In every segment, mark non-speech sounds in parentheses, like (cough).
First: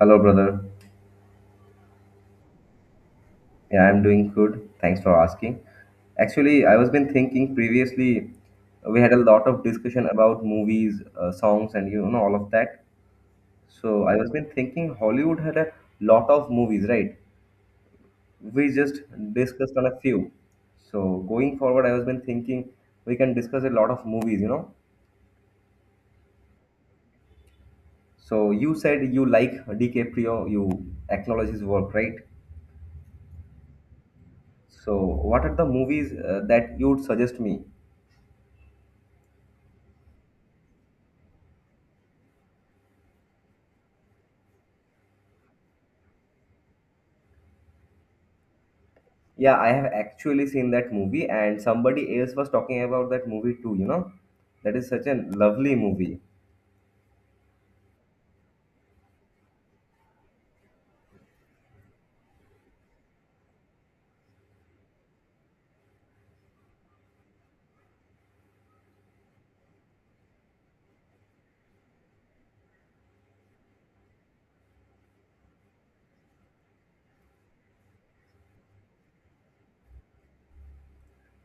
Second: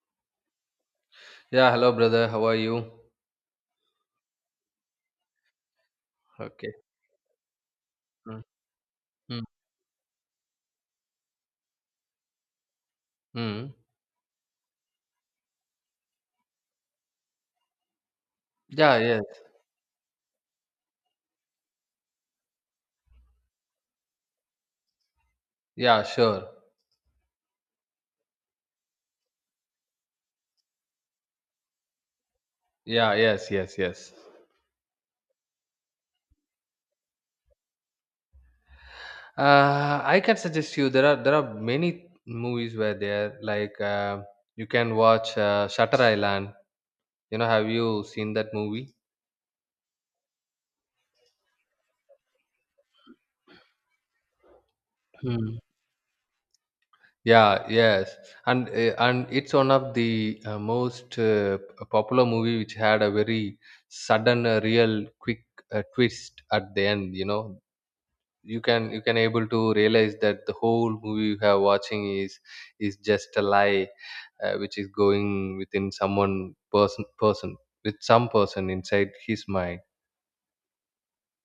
Hello, brother. Yeah, hello brother. How are you? Yeah, I'm doing good. Thanks for asking. Actually, Okay. I was been thinking previously, Mm, we had a mm, lot of discussion about movies, songs, and all of that. mm. So I was been thinking Hollywood had a lot of movies, right? We Yeah, just yes. discussed on a few. So going forward, I was been thinking we can discuss a lot of movies. Yeah, sure. So you said you like DiCaprio, you acknowledge his work, right? Yeah, yes, yes, yes. So what are the movies that you would suggest me? I can suggest you there are many movies where there like you can watch Shutter Island. Have you seen that movie? Yeah, I have actually seen that movie, and somebody else was talking about that movie too. That is such a Hmm. lovely movie. Yeah, yes, and it's one of the most popular movie which had a very sudden, real, quick twist at the end. You know, you can able to realize that the whole movie you have watching is just a lie which is going within someone person with some person inside his mind.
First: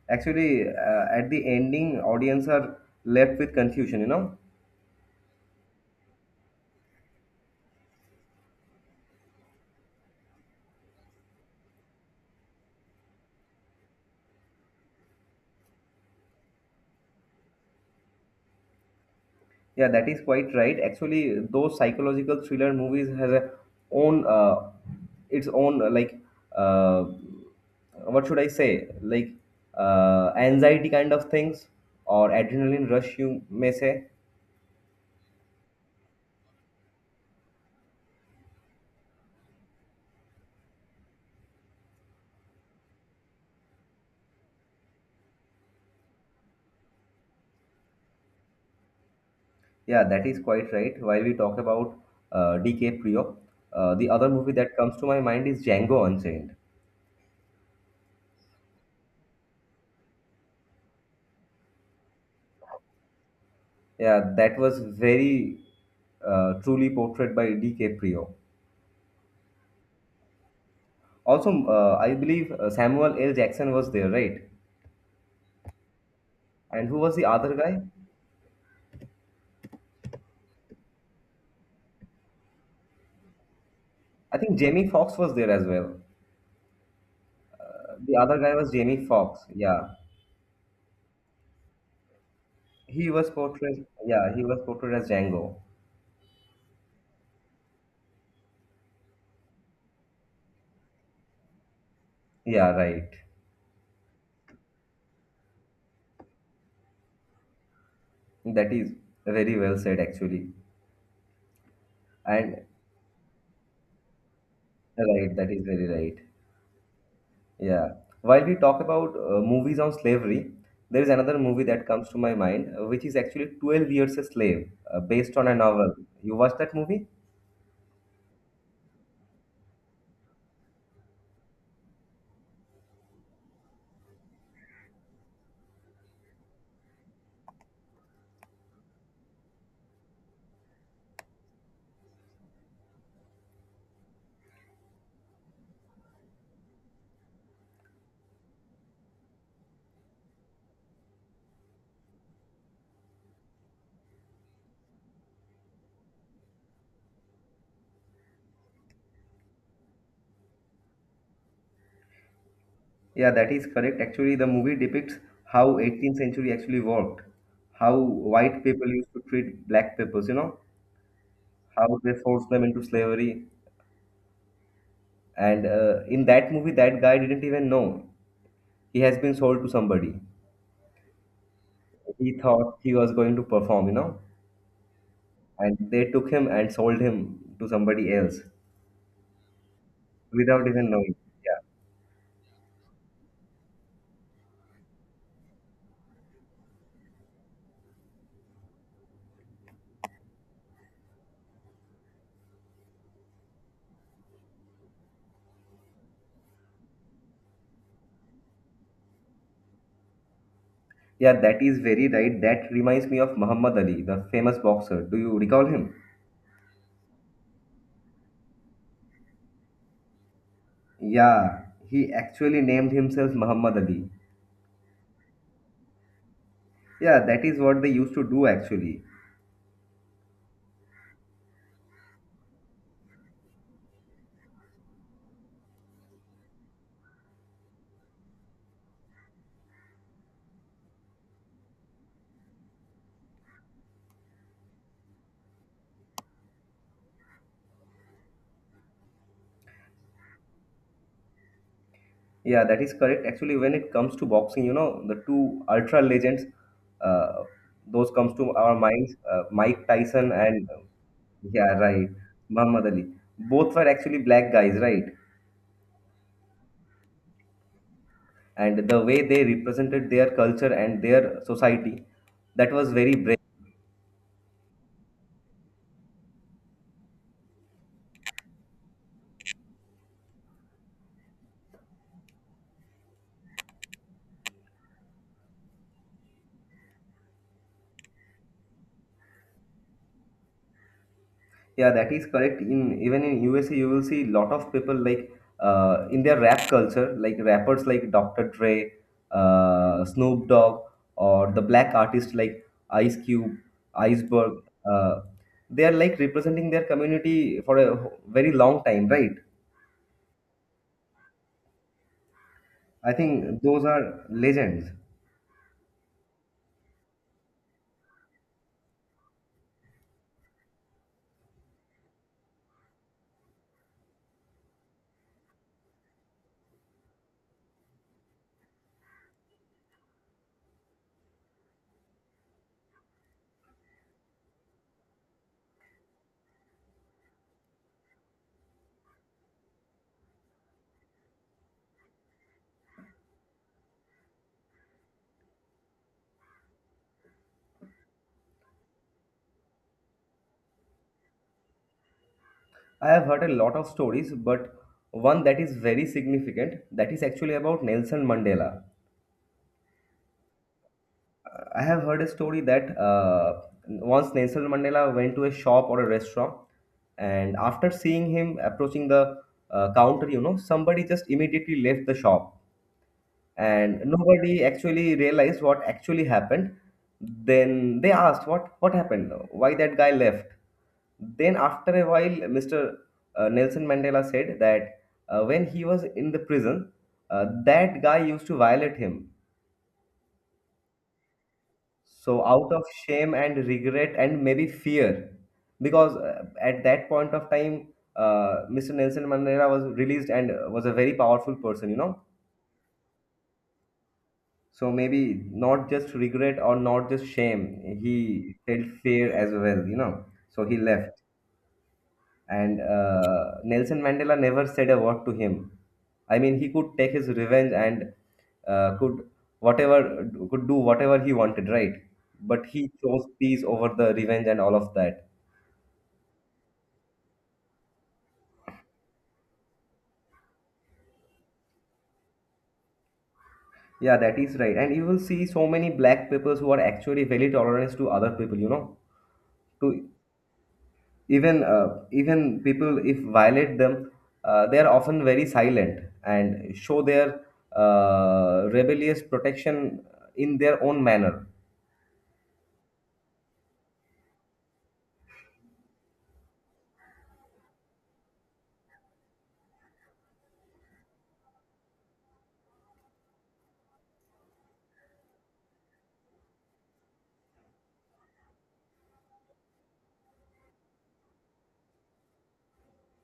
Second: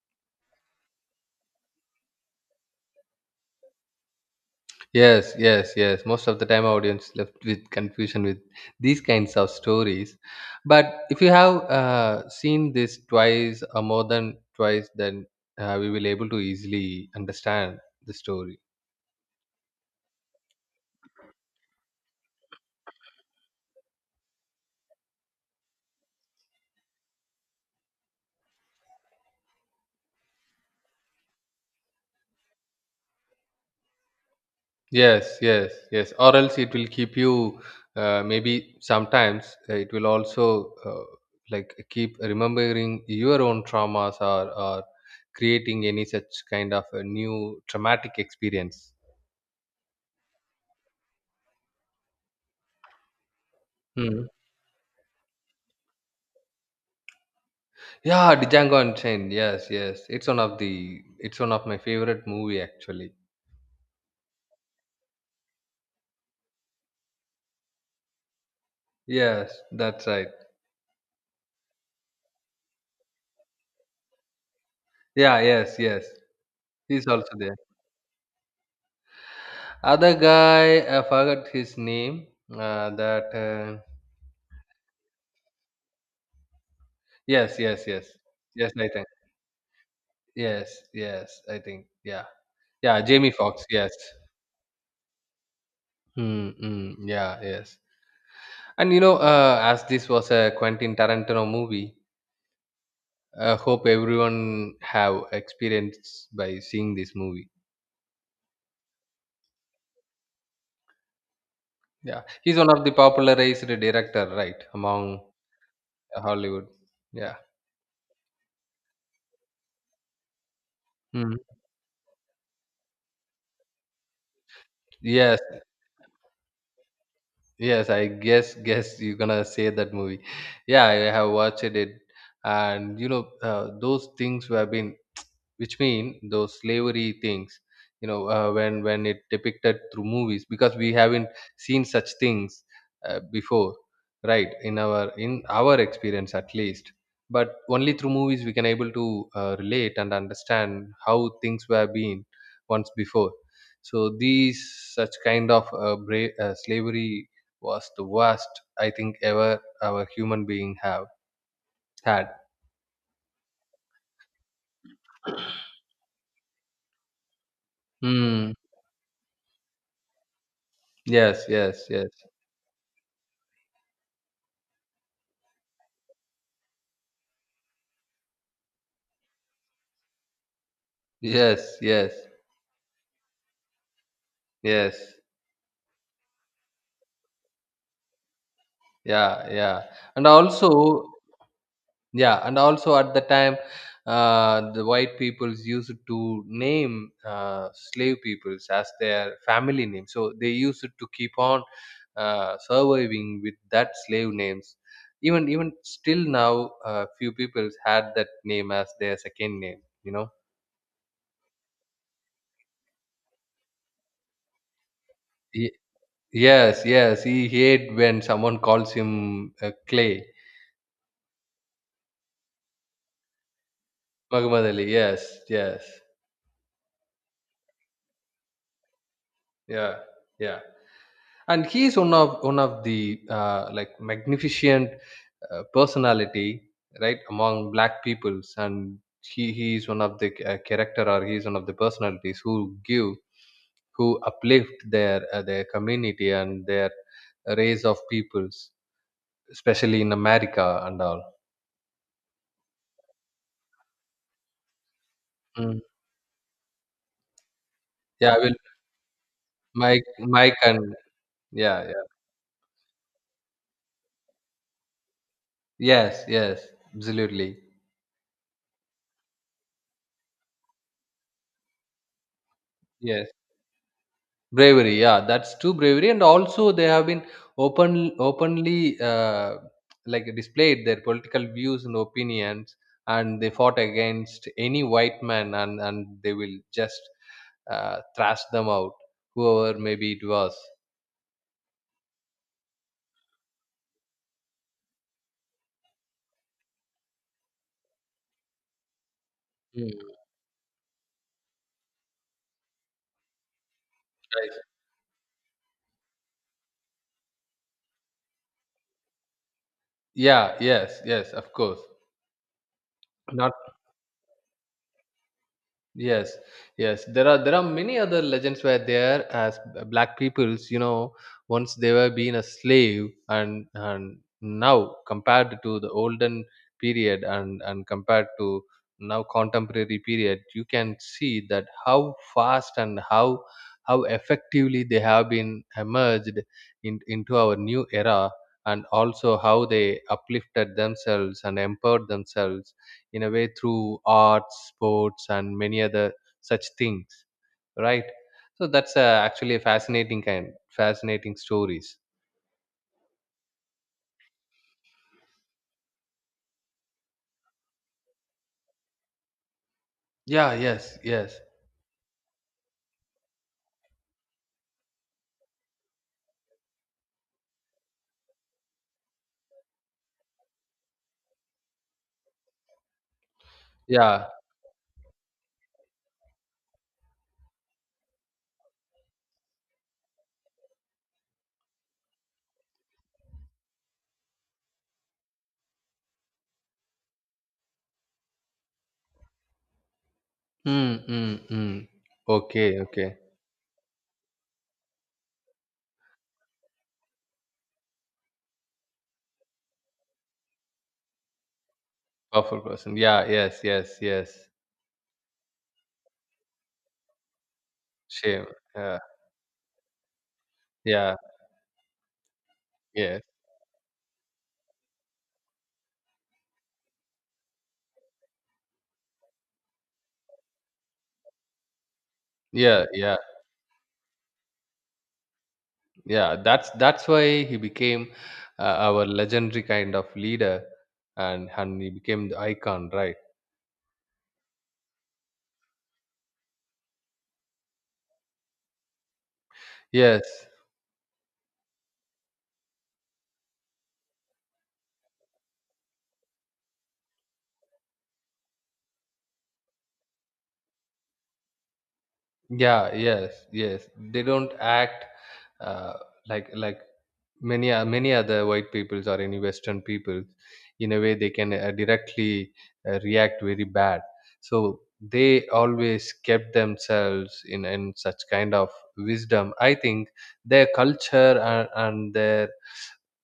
Actually, at the ending, audience are left with confusion. Yes, most of the time audience left with confusion with these kinds of stories, but if you have seen this twice or more than twice, then we will able to easily understand the story. Yeah, that is quite right. Actually, those psychological thriller movies has a own its own like uh, what should I say? Like anxiety kind of things or adrenaline rush, you may say. Yes, yes, yes. Or else it will keep you. Maybe sometimes it will also like keep remembering your own traumas, or creating any such kind of a new traumatic experience. Yeah, that is quite right. While we talk about DK Prio, the Hmm. other movie that comes to my mind is Django Unchained. Yeah, the Django Unchained. Yes, yes. It's one of the. It's one of my favorite movie actually. Yeah, that was very truly portrayed by DK Prio. Yes, that's right. Also, I believe Samuel L. Jackson was there, right? Yeah, yes, yes. And who He's was the also other there. guy? Other guy, I forgot his name. That. I think Jamie Foxx was there as well. Yes, yes, yes. The other guy was Yes, Jamie Nathan. Foxx. Yeah, Yes, yes, I think. Yeah. Yeah, he was Jamie Foxx, portrayed. yes. Yeah, he was portrayed as Django. Yeah, yes. And you know, as this was a Quentin Tarantino movie, Yeah, right. I hope everyone have experience by seeing this movie. That is very well said, actually. Yeah. He's And one of the popularized director, right, among right, that is very right. Hollywood. Yeah. Yeah. While we talk about movies on slavery, there is Mm. another movie that comes to my mind, which is actually 12 Years a Slave, based Yes, on a novel. You watched that movie? yes, I guess you're gonna say that movie. Yeah, I have watched it, and you know, those things have been, which mean those slavery things, you know, when it depicted through movies, because we haven't seen such things before, right, in our experience at least, but only through movies we can able to relate and understand how things were been once before. So these such kind of slavery was the worst I think ever our human being have had. Yeah, that is correct. Actually, the movie depicts how 18th century actually worked, how mm. white people used to treat black peoples, yes yes how yes they forced them into slavery. And in that movie, that guy didn't even know he has been sold to somebody. yes yes He thought he was going to perform, Yes. and they took him and sold him to somebody else Yeah. Yeah. And without even also, knowing. Yeah, yeah. And also at the time, the white peoples used to name slave peoples as their family name. So they used to keep on surviving with that slave names. Even still now, few peoples had that name as their second name. You know. yeah, that is very right. That reminds me of Muhammad Ali, the famous boxer. Do you recall Ye- him? Yes. Yes. He hate when someone calls him Clay. Yeah, he actually named himself Muhammad Ali. Muhammad Ali. Yes. Yes. Yeah, that is what they used to do actually. Yeah. Yeah. And he is one of the like magnificent personality, right, among black peoples, and he is one of the character, or he is one of the personalities who give, who uplift their community and their race of peoples, especially in America and all. Yeah, that is correct. Actually, when it comes to boxing, the two Mm. ultra legends, uh, those comes yeah to well our minds, Mike mike Tyson mike and and yeah, yeah, yeah, right, Muhammad Ali. Both were actually black guys, right? yes, yes, absolutely. And the way they represented their culture and their society, that was very. Yes, bravery, yeah, that's true bravery. And also they have been openly like displayed their political views and opinions, and they fought against any white man, and they will just thrash them out, whoever maybe it was. Yeah, that is correct. In even in USA, you will see lot of people like in their rap culture, like rappers like Dr. Dre, Mm. Snoop Dogg, or the black artists like Ice Cube, Iceberg. Right. Uh, they are like representing their community for a very long time, right? Yeah, yes, yes, of course. I Not think those are legends. Yes, yes. There are many other legends where there as black peoples, you know, once they were being a slave, and now compared to the olden period, and compared to now contemporary period, you can see that how fast and how effectively they have been emerged in, into our new era, and also how they uplifted themselves and empowered themselves in a way through arts, sports, and many other such things, right? So that's actually a fascinating stories. I have heard a lot of stories, but one that is very significant that is actually about Nelson Mandela. Yeah, yes, yes, I have heard a story that once Nelson Mandela went to a shop or a restaurant, and after seeing him approaching the counter, somebody just immediately left the shop, and yeah. nobody actually realized what actually happened. Then they asked, "What? What happened? Why that guy left?" Then after a while, Mr. Nelson Mandela said that when he was in the prison, that guy used to violate him. mm, mm, mm. So Okay, out of okay. shame and regret and maybe fear, because at that point of time, Mr. Nelson Mandela was released and was a very powerful person, Powerful person, yeah, yes, yes, yes. so maybe not just regret or not just shame, Shame, he felt yeah, fear as well, so he yeah, left. And yes. Nelson Mandela never said a word to him. I mean, he could take his revenge and could whatever could do whatever he wanted, right? But Yeah, he yeah, chose peace over the revenge and all of that. yeah, that's why he became our legendary kind of leader, and he became the icon, right? Yeah, that is right. And you will see so many black people who are actually very tolerant to other people. To Yes. even even people if violate them, they are often very silent and show their rebellious protection in their own manner. Yeah, yes, yes, they don't act uh, like many other white peoples or any western peoples, in a way they can directly react very bad. So they always kept themselves in such kind of wisdom, I think. Their culture, and their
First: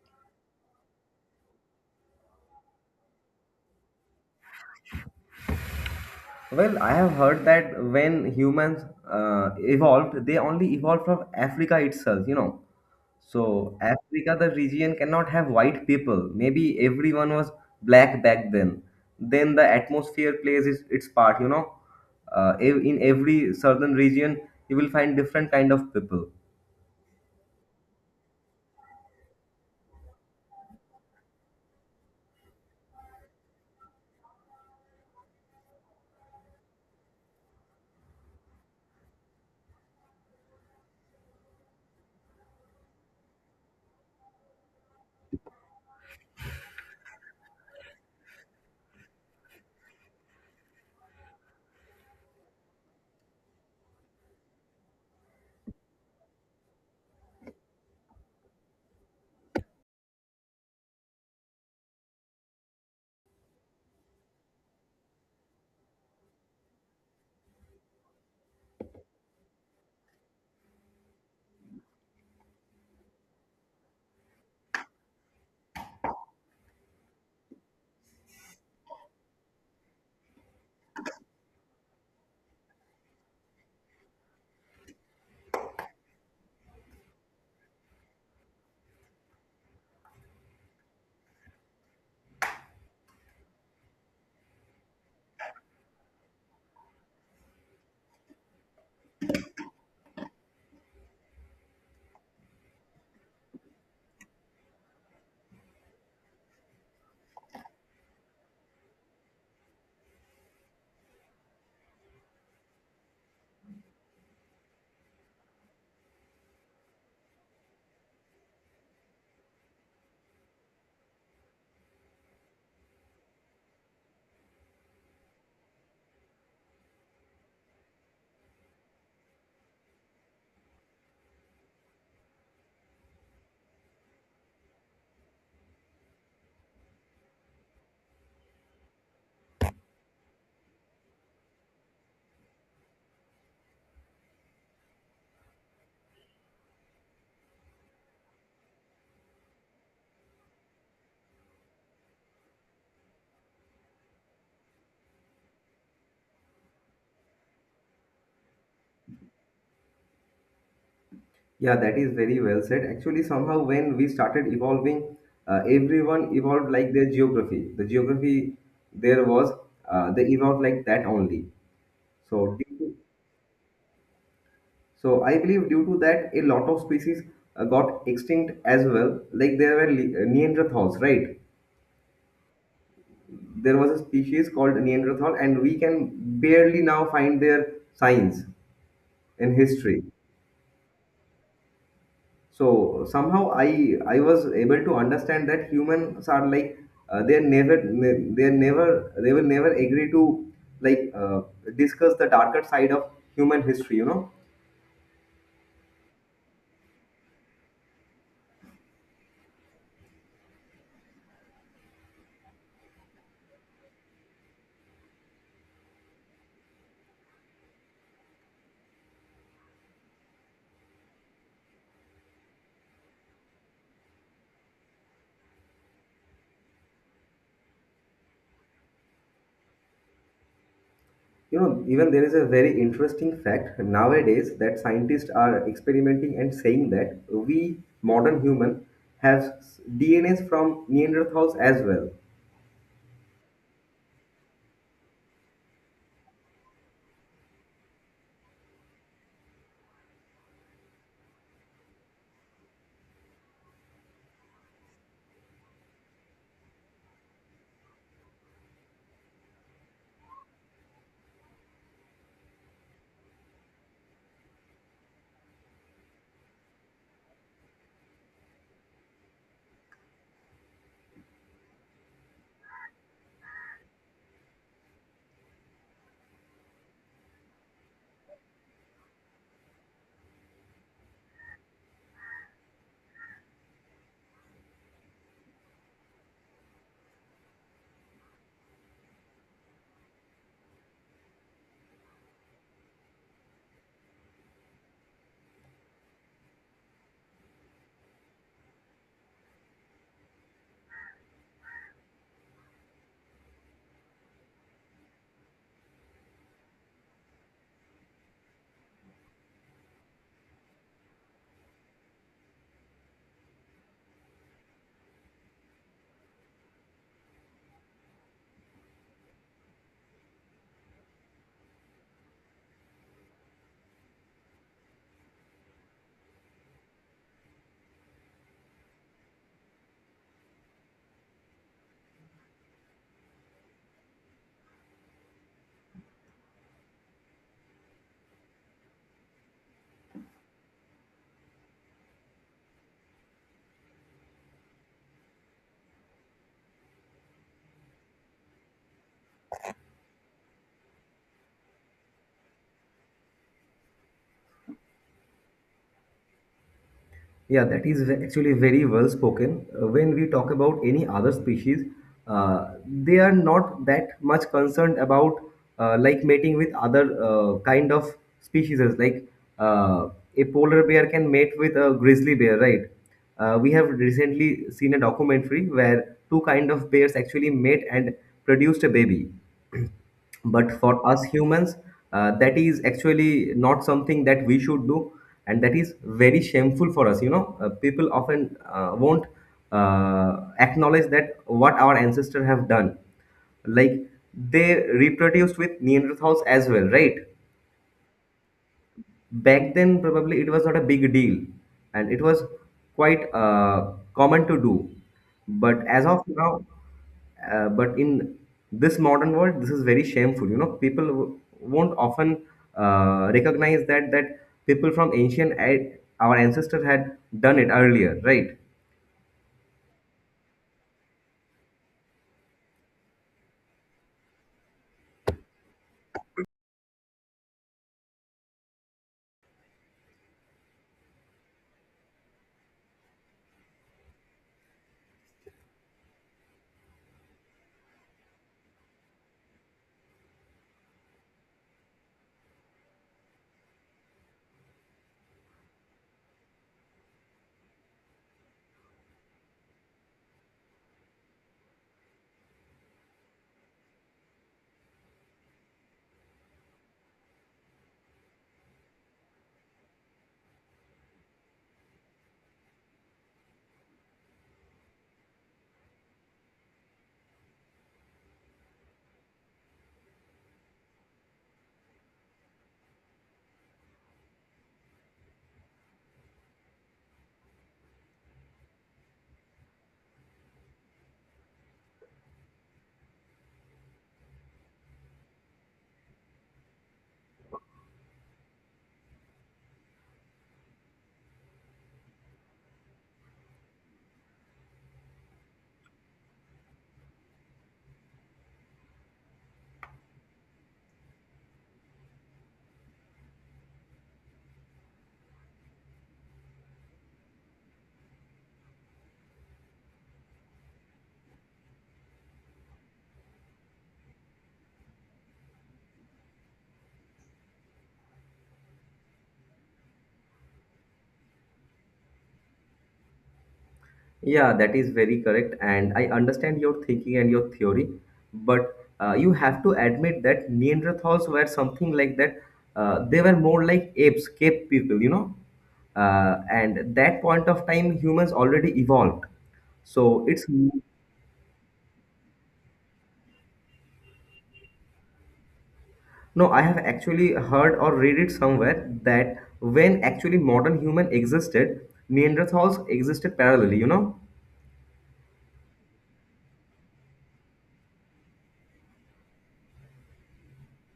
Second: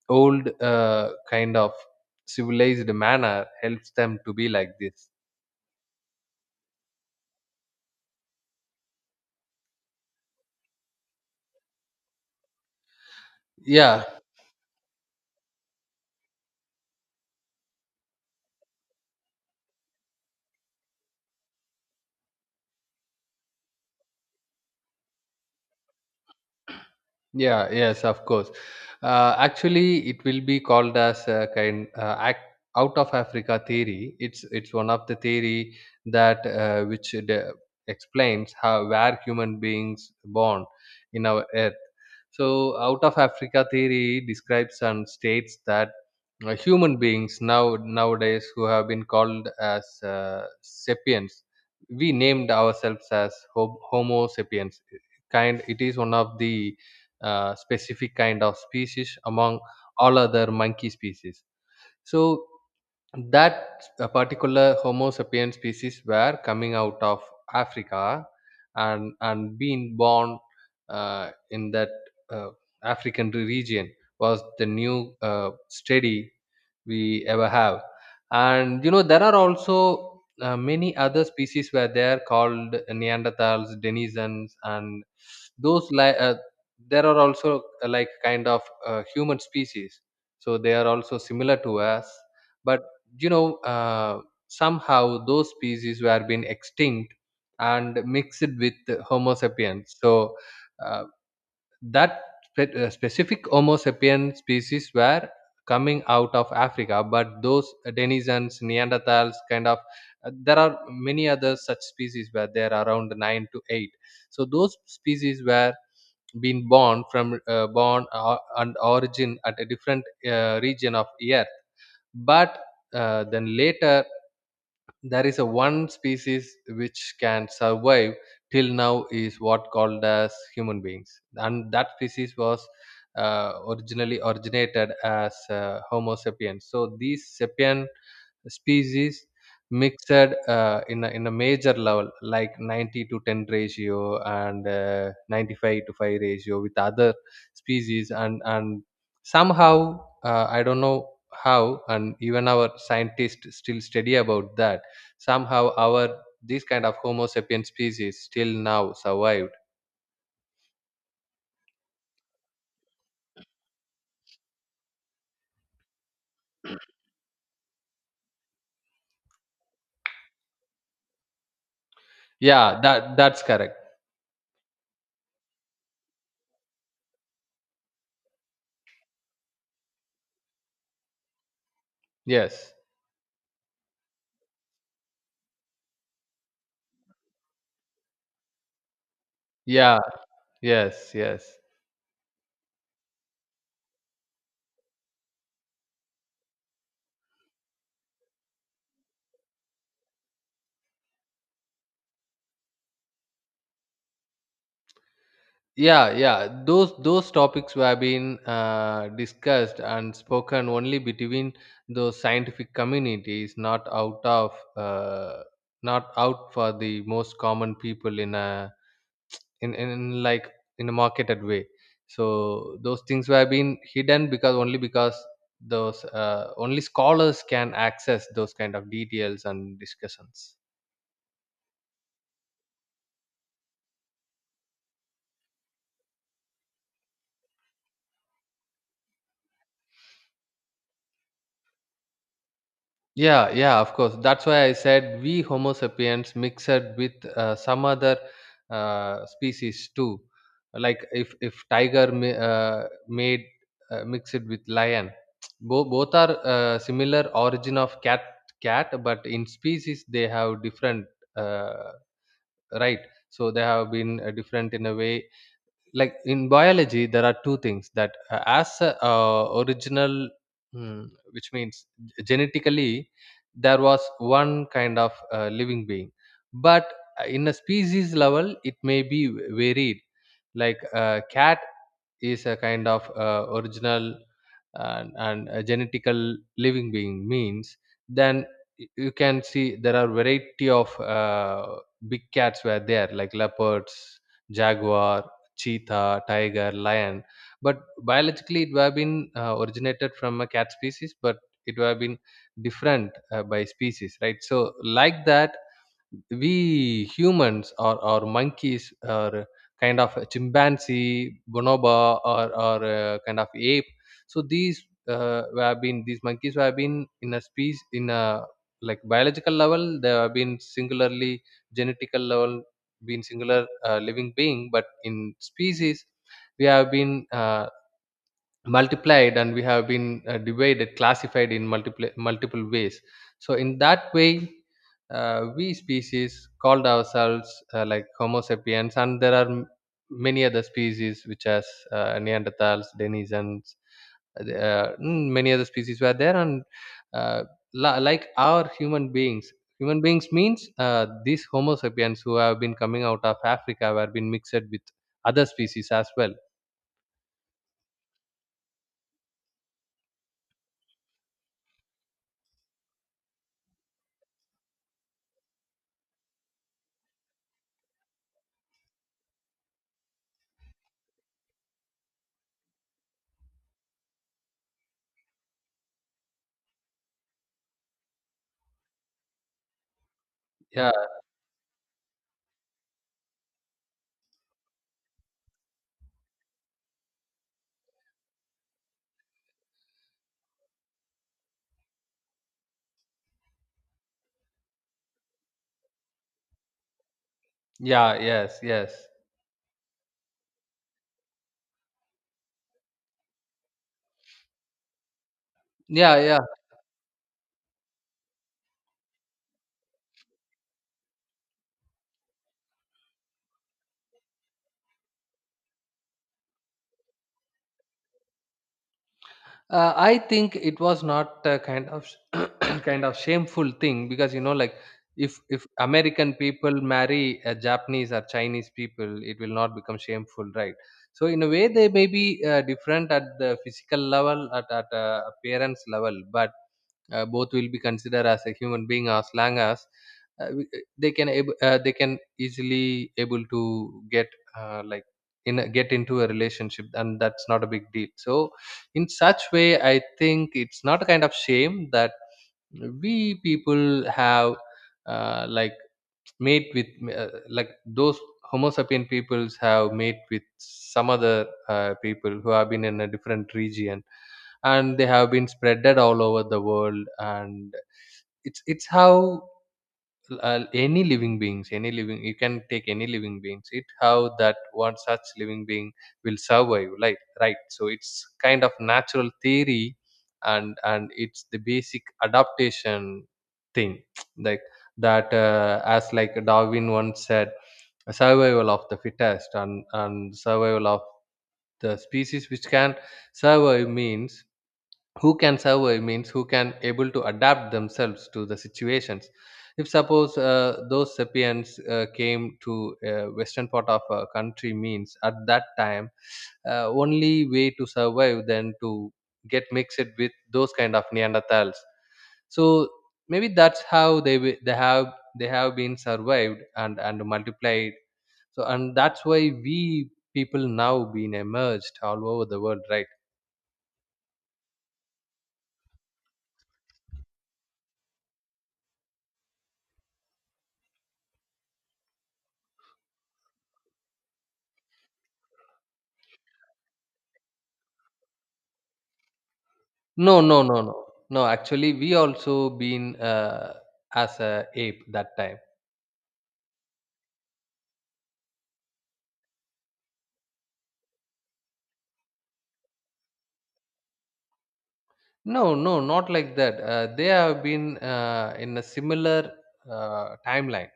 old kind of civilized manner helps them to be like this. Well, I have heard that when humans evolved, they only evolved from Africa itself. So, Yeah. Africa, the region cannot have white people. Maybe everyone was black back then. Then the atmosphere plays its part. In every southern region, you will find different kind of people. Yeah, yes, of course. Actually, it will be called as a kind act, out of Africa theory. It's one of the theory that explains how where human beings born in our earth. So, out of Africa theory describes and states that human beings now nowadays who have been called as sapiens, we named ourselves as Homo sapiens. Kind, it is one of the specific kind of species among all other monkey species. So that particular Homo sapien species were coming out of Africa and being born in that uh, African region was the new study we ever have. And you know there are also many other species were there called Neanderthals, denizens, and those like there are also like kind of human species. So they are also similar to us, but you know somehow those species were been extinct and mixed with Homo sapiens. So uh, that specific Homo sapien species were coming out of Africa, but those denizens, Neanderthals kind of there are many other such species where there are around 9 to 8. So those species were been born from born and origin at a different region of earth. But then later there is a one species which can survive till now is what called as human beings, and that species was originally originated as Homo sapiens. So these sapien species mixed in a major level like 90 to 10 ratio and 95 to 5 ratio with other species, and somehow I don't know how, and even our scientists still study about that. Somehow our this kind of Homo sapien species still now survived. Yeah, that is very well said. Actually, somehow when we started evolving, everyone evolved like their geography. The geography there was, they evolved like that only. So, due Yeah, to- that that's correct. so I believe due to that, a lot of species got extinct as well. Like there were Neanderthals, right? Yes, There was a species called Neanderthal, and we can barely now find their signs in yeah, history. yes, yes, So somehow I was able to understand that humans are like uh, they're never they will never agree to like discuss the darker side of human history. yeah, yeah, those topics were being discussed and spoken only between those scientific communities, not out of uh, not out for the most common people in a, in, in like in a marketed way. So those things were being hidden, because only because those only scholars can access those kind of details and discussions. Even there is a very interesting fact nowadays that scientists are experimenting and saying that we modern human have DNAs from Neanderthals as well. Yeah, yeah, of course. That's why I said we Homo sapiens mixed with some other species too. Like if tiger ma- made mixed with lion, both are similar origin of cat, but in species they have different uh, right. So they have been different in a way, like in biology there are two things that as a, original mm, which means genetically there was one kind of living being, but in a species level it may be varied. Like a cat is a kind of original, and a genetical living being means, then you can see there are variety of big cats were there like leopards, jaguar, cheetah, tiger, lion, but biologically it would have been originated from a cat species, but it would have been different by species, right? So like that we humans, or monkeys, or kind of a chimpanzee, bonobo, or a kind of ape. So these have been these monkeys have been in a species in a like biological level they have been singularly genetical level been singular living being, but in species we have been multiplied, and we have been divided, classified in multiple multiple ways. So in that way we species called ourselves like Homo sapiens, and there are many other species which as Neanderthals, Denizens, many other species were there. And uh, like our human beings, human beings means these Homo sapiens who have been coming out of Africa were been mixed with other species as well. Yeah, that is actually very well spoken. When we talk about any other species, uh, they are not that much concerned about like mating with other kind of species. Like uh, a polar bear can mate with a grizzly bear, right? We have recently seen a documentary where two kind of bears actually mate and produced a baby, but Yeah. for us humans, that is actually not something that we should do, and that is very shameful for us. People often won't acknowledge that what our ancestors have done, like they reproduced with Neanderthals as well, right? Yeah. Yes, yes. Back then probably it was not a big deal and it was quite common to do, but as Yeah, of yeah. now, but in this modern world this is very shameful. People won't often recognize that that people from our ancestors had done it earlier, right? I think it was not a kind of (clears throat) kind of shameful thing, because you know, like if American people marry a Japanese or Chinese people, it will not become shameful, right? So in a way, they may be different at the physical level, at appearance level, but both will be considered as a human being. As long as they can they can easily able to get uh, like in a, get into a relationship, and that's not a big deal. So in such way, I think it's not a kind of shame that we people have uh, like mate with those Homo sapien peoples have mate with some other people who have been in a different region, and they have been spreaded all over the world. And it's how any living beings, any living, you can take any living beings, it how that one such living being will survive, like, right? So it's kind of natural theory. And it's the basic adaptation thing (tsk) like that as like Darwin once said, survival of the fittest. And survival of the species which can survive means who can survive means who can able to adapt themselves to the situations. If suppose those sapiens came to western part of a country means, at that time only way to survive then to get mixed with those kind of Neanderthals. So maybe that's how they have been survived and multiplied. So and that's why we people now been emerged all over the world, right? Yeah, that is very correct. And I understand your thinking and your theory, but you have to admit that Neanderthals were something like that. They were more like apes, cave people. And at that point of time, humans already evolved. So No, it's no, no, no. No, actually, we also been as a ape that time. no, I have actually heard or read it somewhere that when actually modern human existed, Neanderthals existed parallelly. No, no, not like that. They have been in a similar timeline.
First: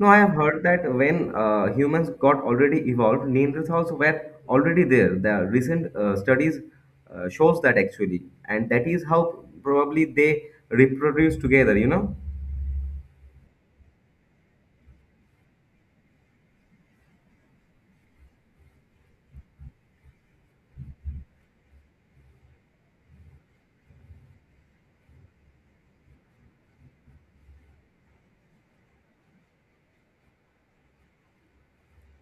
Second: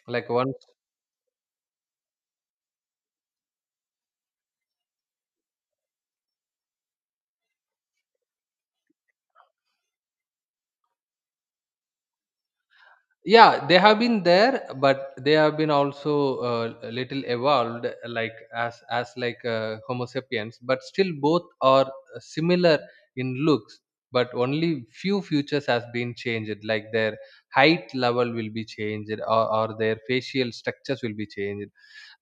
No, I Like have one. heard that when humans got already evolved, Neanderthals were already there. The recent studies shows that actually, and that is how probably they reproduce together. Yeah, they have been there, but they have been also a little evolved, like as like Homo sapiens. But still, both are similar in looks. But only few features has been changed, like their height level will be changed, or their facial structures will be changed.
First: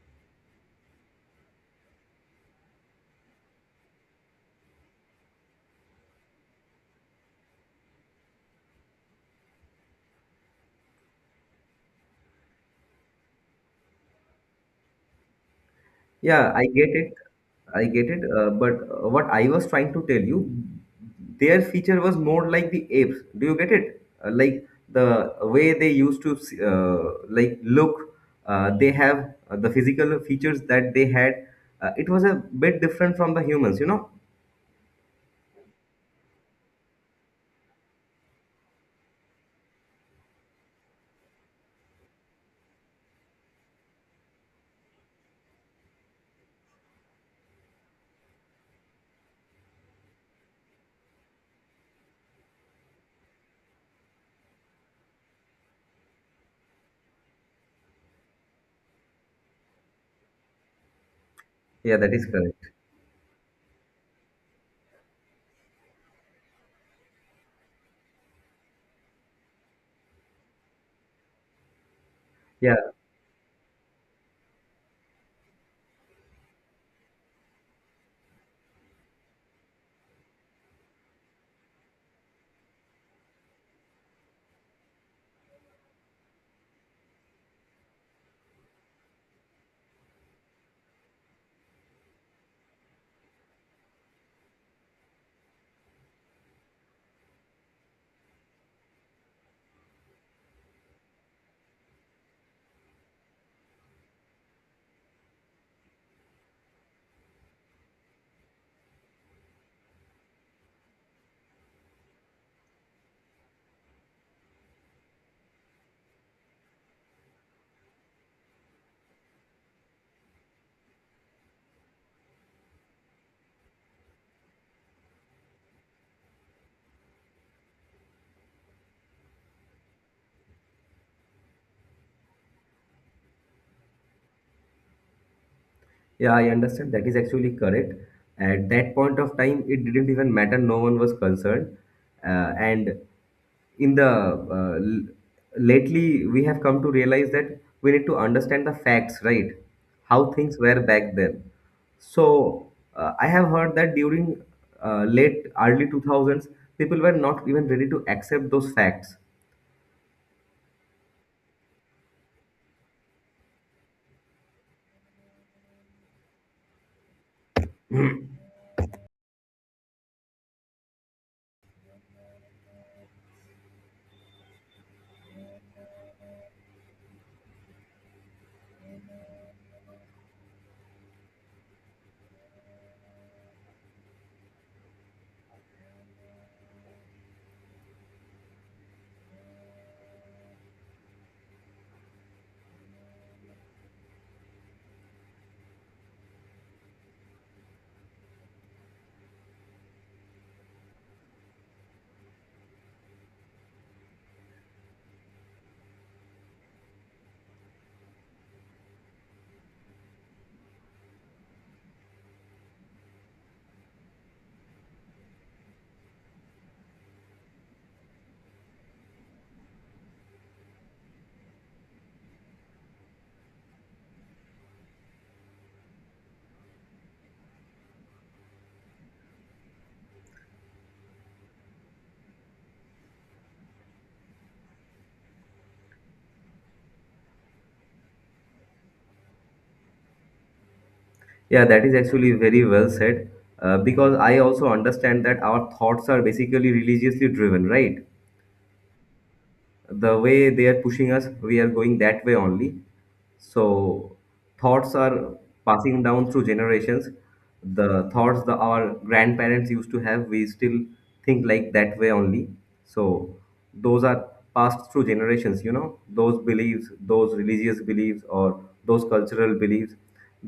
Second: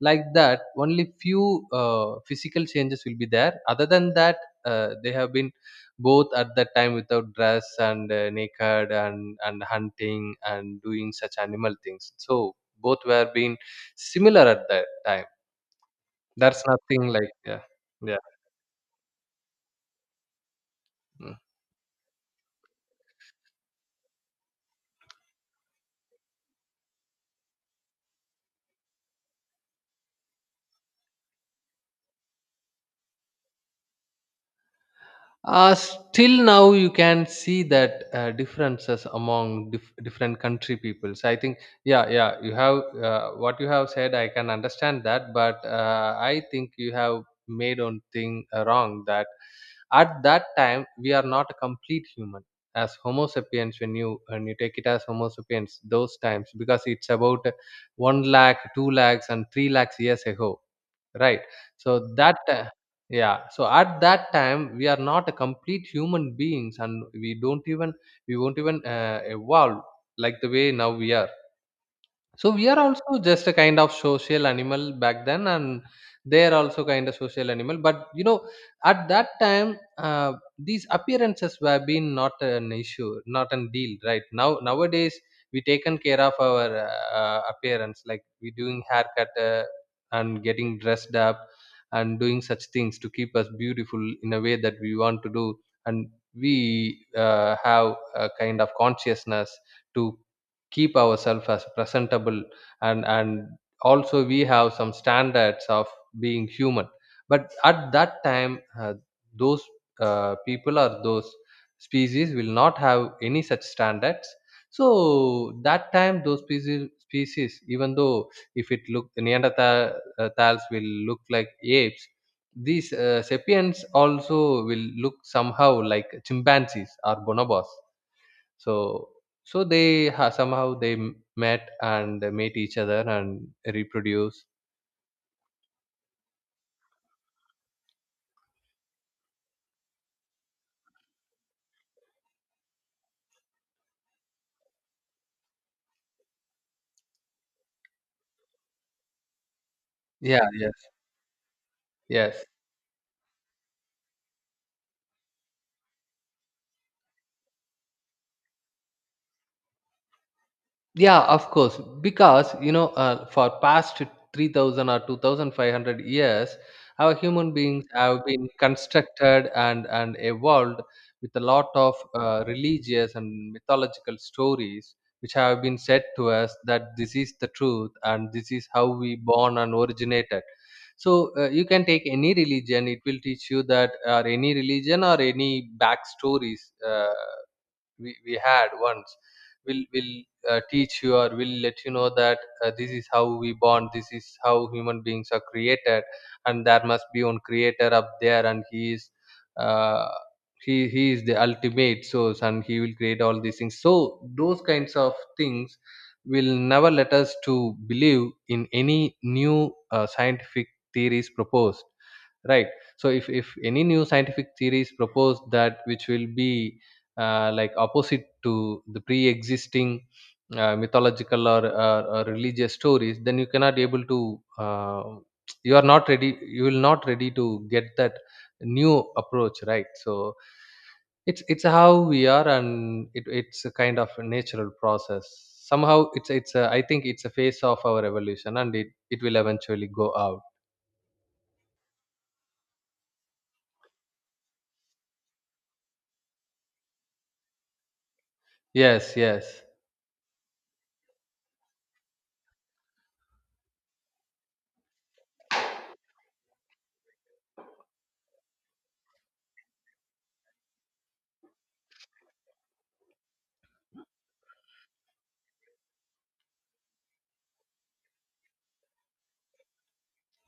Like that, only few physical changes will be there. Other than that, they have been both at that time without dress and naked and hunting and doing such animal things, so both were being similar at that time. Yeah, That's I get nothing it. like. Yeah. I get it. Yeah. But what I was trying to tell you, their feature was more like the apes. Do you get it? Like the way they used to like look. They have the physical features that they had. It was a bit different from the humans. Still now you can see that uh, different country peoples. I think, yeah, yeah, you have what you have said. I can understand that, but I think you have made one thing wrong that at that time we are not a complete human as Homo sapiens. When you take it as Homo sapiens, those times, because it's about one lakh, two lakhs, and three lakhs years ago, right? So Yeah, that is that, uh. correct. Yeah, so at that time we are not a complete human beings, and we don't even, we won't even evolve like the way now we are. So we Yeah, are also just a kind of social animal back then, and they are also kind of social animal. But you know, at that time, these appearances were been not an issue, not an deal, right? Now nowadays we taken care of our appearance, like we doing haircut, and getting dressed up and doing such things to keep us beautiful in a way that we want to do, and we have a kind of consciousness to keep ourselves as presentable, and also we have some standards of being human. But at that time those people or those species will not have any such standards. So that time those species, species, even though if it look, Neanderthals will look like apes, these sapiens also will look somehow like chimpanzees or bonobos. So so they ha, somehow they met, and they meet each other and reproduce. Yeah, I understand. That is actually correct. At that point of time, it didn't even matter. No one was concerned. And in the uh, l- lately, we have come to realize that we need to understand the facts, right? How Yeah, things were yes, back then. yes. So I have heard that during late early 2000s, people were not even ready to accept those facts. Yeah, of course, because you know for past 3000 or 2500 years our human beings have been constructed and evolved with a lot of religious and mythological stories which have been said to us that this is the truth and this is how we born and originated. So you can take any religion, it will teach you that, or any religion or any backstories, we had once will teach you or will let you know that this is how we bond, this is how human beings are created, and there must be one creator up there, and he is, uh, he is the ultimate source, and he will create all these things. So those kinds of things will never let us to believe in any new scientific theories proposed, right? So if any new scientific theories proposed that which will be like opposite to the pre-existing mythological or religious stories, then you cannot able to, you are not ready, you will not ready to get that new approach, right? So it's how we are, and it's a kind of a natural process. Somehow I think it's a phase of our evolution, and it will eventually go out. Yeah, that is actually very well said. Because I also understand that our thoughts are basically religiously driven, right? Yes, yes, The way they are pushing us, we are going that way only. So thoughts are passing down through generations. The thoughts that our grandparents used to have, we still think like that way only. So those are passed through generations, those beliefs, those religious beliefs or those cultural beliefs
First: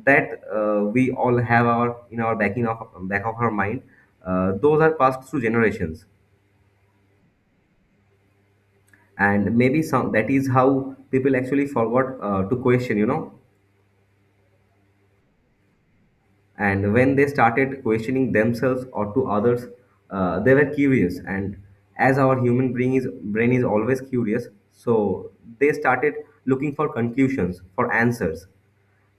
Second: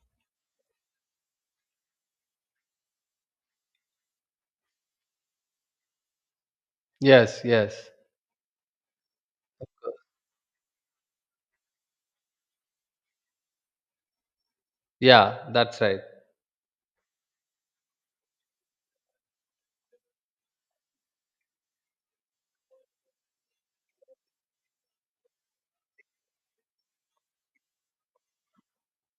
that we all have our in our backing of back of our mind. Those are passed through generations, yes. Yes. and maybe some that is how people actually forgot to question. Yeah, that's right. And when they started questioning themselves or to others, they were curious, and as our human brain is always curious, so they started looking for conclusions for answers.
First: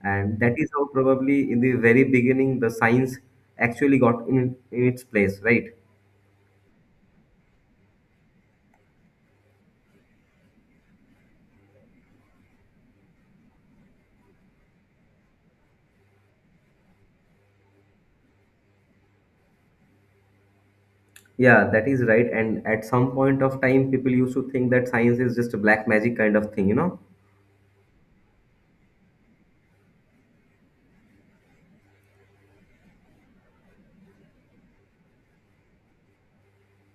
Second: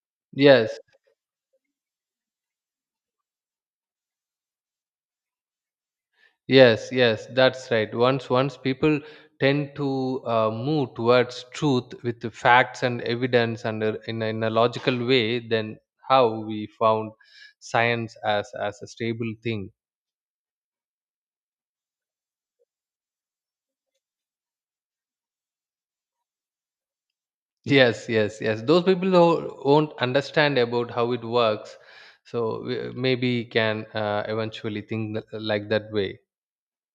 And that is Yes. how probably in the very beginning the science actually got in its place, right? Yes, yes, that's right. Once people tend to move towards truth with the facts and evidence and in a logical way, then how we found science as a stable thing. Yeah, that is right. And at some point of time people used to think that science is just a black magic kind of thing. Yes, yes, yes. Those people who won't understand about how it works, so maybe can eventually think like that way.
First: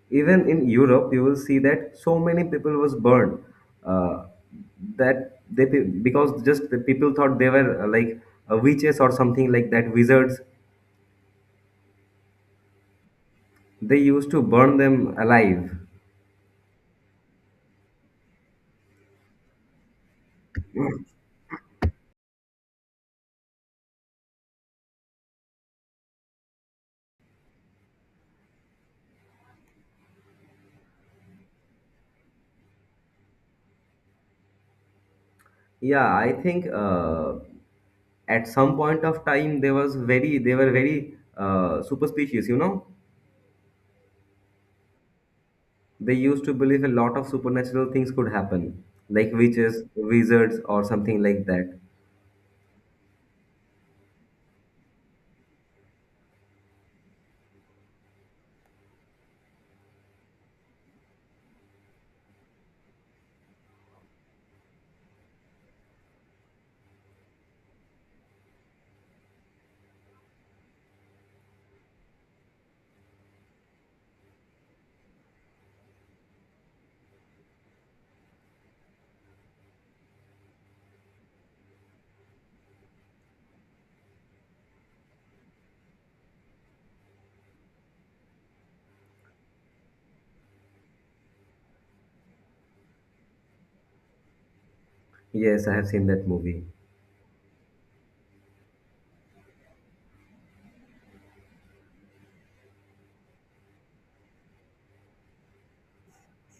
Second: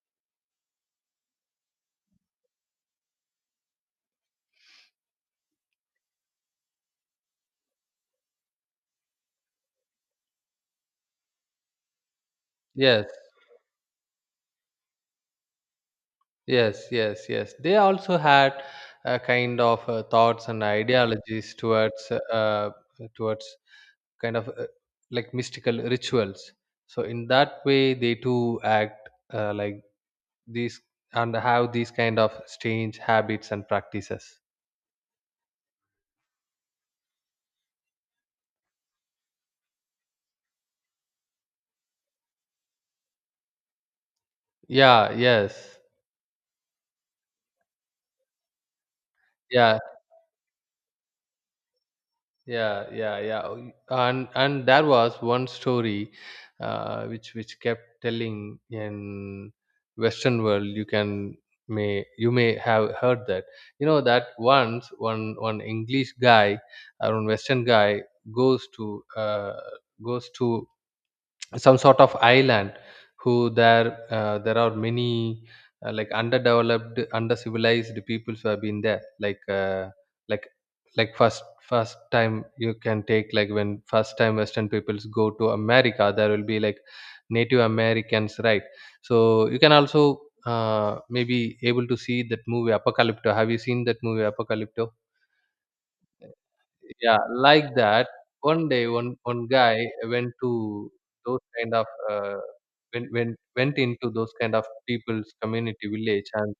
Even in Europe, you will see that so many people was burned uh, because just the people thought they were like witches or something like that, wizards. Yes. They used to burn them alive. Yes, yes, yes. They also had a kind of thoughts and ideologies towards towards kind of like mystical rituals. So in that way, they too act like these and have these kind of strange habits and practices. Yeah, I think at some point of time they were very superstitious. You know, Yeah. Yes. they used to believe a lot of supernatural things could happen, like Yeah. witches, wizards, or something like that. Yeah, yeah, yeah. Oh, and there was one story which kept telling in western world. You can, may you may have heard that, you know, that once one English guy or one western guy goes to, goes to some sort of island, who there there are many like underdeveloped undercivilized peoples who have been there, like like like first first time, you can take, like when first time western peoples go to America, there will be like Native Americans, right? So you can also maybe able to see that movie Apocalypto. Have you seen that movie Apocalypto? Yes, I have seen that movie. Yeah, like that. One day, one guy went to those kind of, uh, went into those kind of people's community village,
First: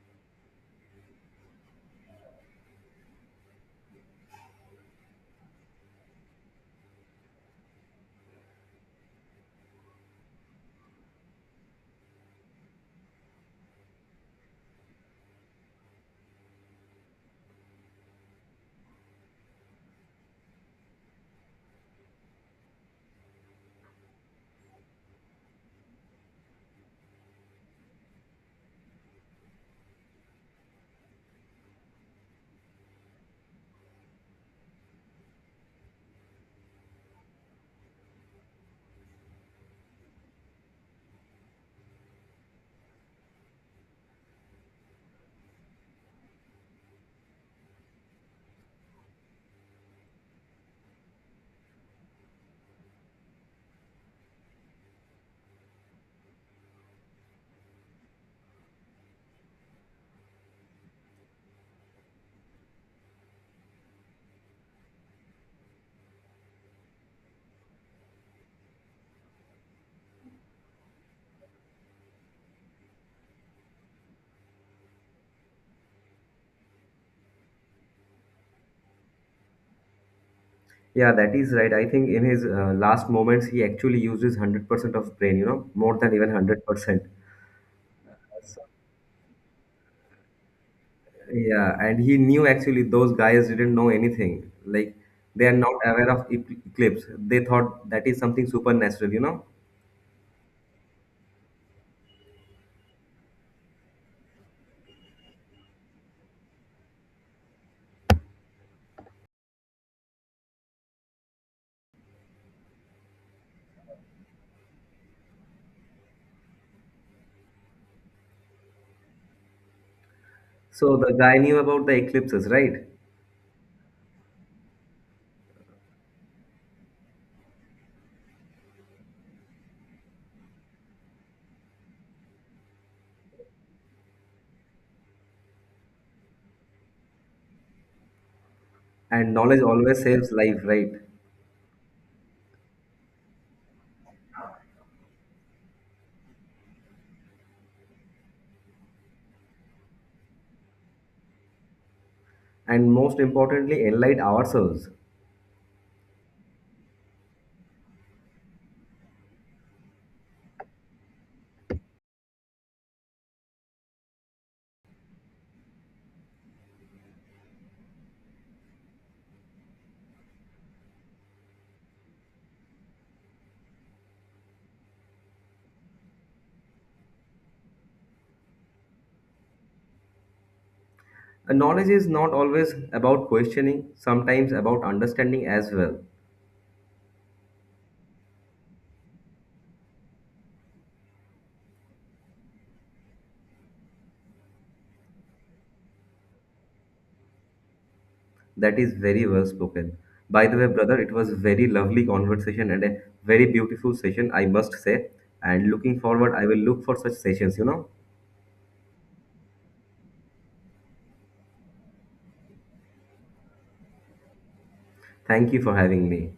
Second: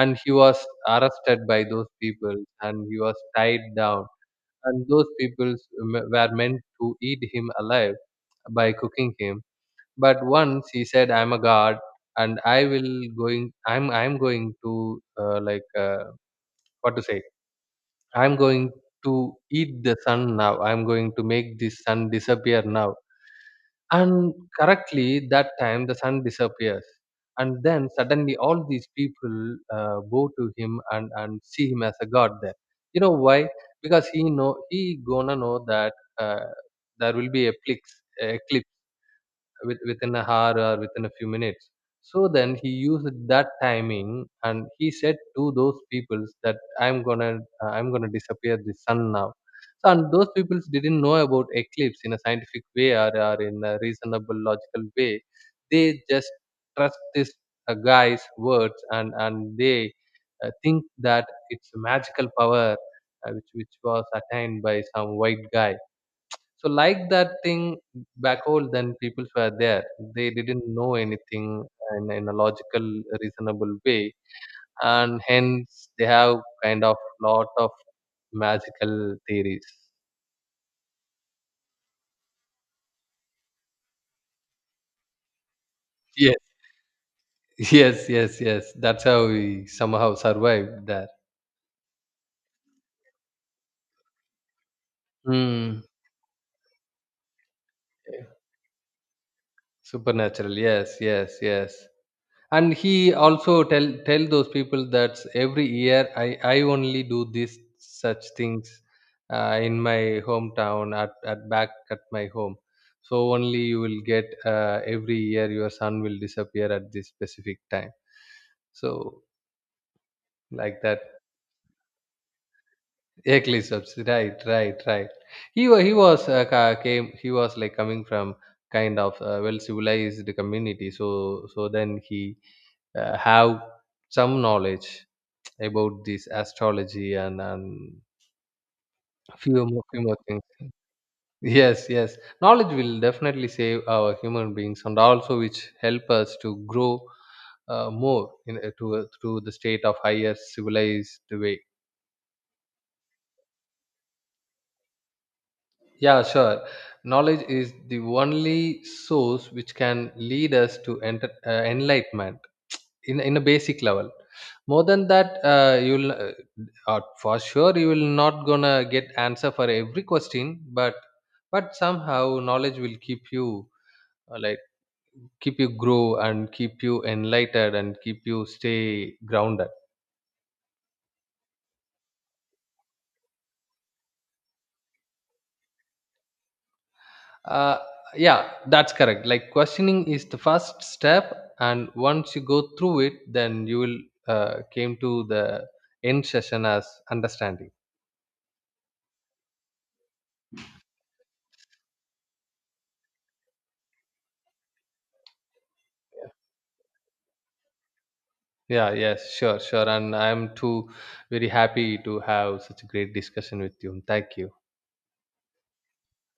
and he was arrested by those people, and he was tied down. And those people were meant to eat him alive by cooking him. But once he said, "I'm a god, and I will going. I'm going to what to say." I'm going to eat the sun now. I'm going to make this sun disappear now. And correctly, that time the sun disappears. And then suddenly all these people go to him and see him as a god there. You know why? Because he know he gonna know that there will be eclipse, eclipse with, within a hour or within a few minutes. So then he used that timing and he said to those peoples that I'm gonna, I'm gonna disappear the sun now. So and those peoples didn't know about eclipse in a scientific way, or in a reasonable logical way. They just trust this guy's words, and they think that it's a magical power which was attained by some white guy. So like that thing back home, then people were there. They didn't know anything in a logical, reasonable way, and hence they have kind of lot of magical theories. Yeah, that is right. I think in his last moments, he actually used his 100% of brain, more than even Yes, 100%. (laughs) yes, yes, yes. That's how we somehow survived there. Yeah, and he knew actually those guys didn't know anything. Like, they are not Hmm. aware of eclipse. They thought that is something supernatural. Supernatural. Yes, yes, yes. And he also tell those people that every year I only do this such things in my hometown at back at my home. So only you will get every year your son will disappear at this specific time. So like So that. the guy knew about the eclipses, right? Eclipse, right, right, right. He was ca- came he was like coming from kind of well civilized community. So so then he have some knowledge about this astrology and And knowledge few always more saves things. life, (laughs) right? Yes, yes. Knowledge will definitely save our human beings and also which help us to grow more in, to the state of higher civilized way. And most importantly, enlighten ourselves. Yeah, sure. Knowledge is the only source which can lead us to enter, enlightenment. In a basic level, more than that you'll for sure you will not gonna get answer for every question. but but somehow knowledge will keep you uh, like keep you grow and keep you enlightened and keep you stay grounded. And knowledge is not always about questioning, sometimes about understanding as well. uh, yeah, that's correct. Like questioning is the first step, and once you go through it, then you will came to the end session as understanding. That is very well spoken. By the way, brother, it was very lovely conversation and a very beautiful session, I must say. And looking forward, I will look for such sessions. Yeah, yes, sure, sure. And I'm too very happy to have such a great discussion with you. Thank you. Thank you for having me.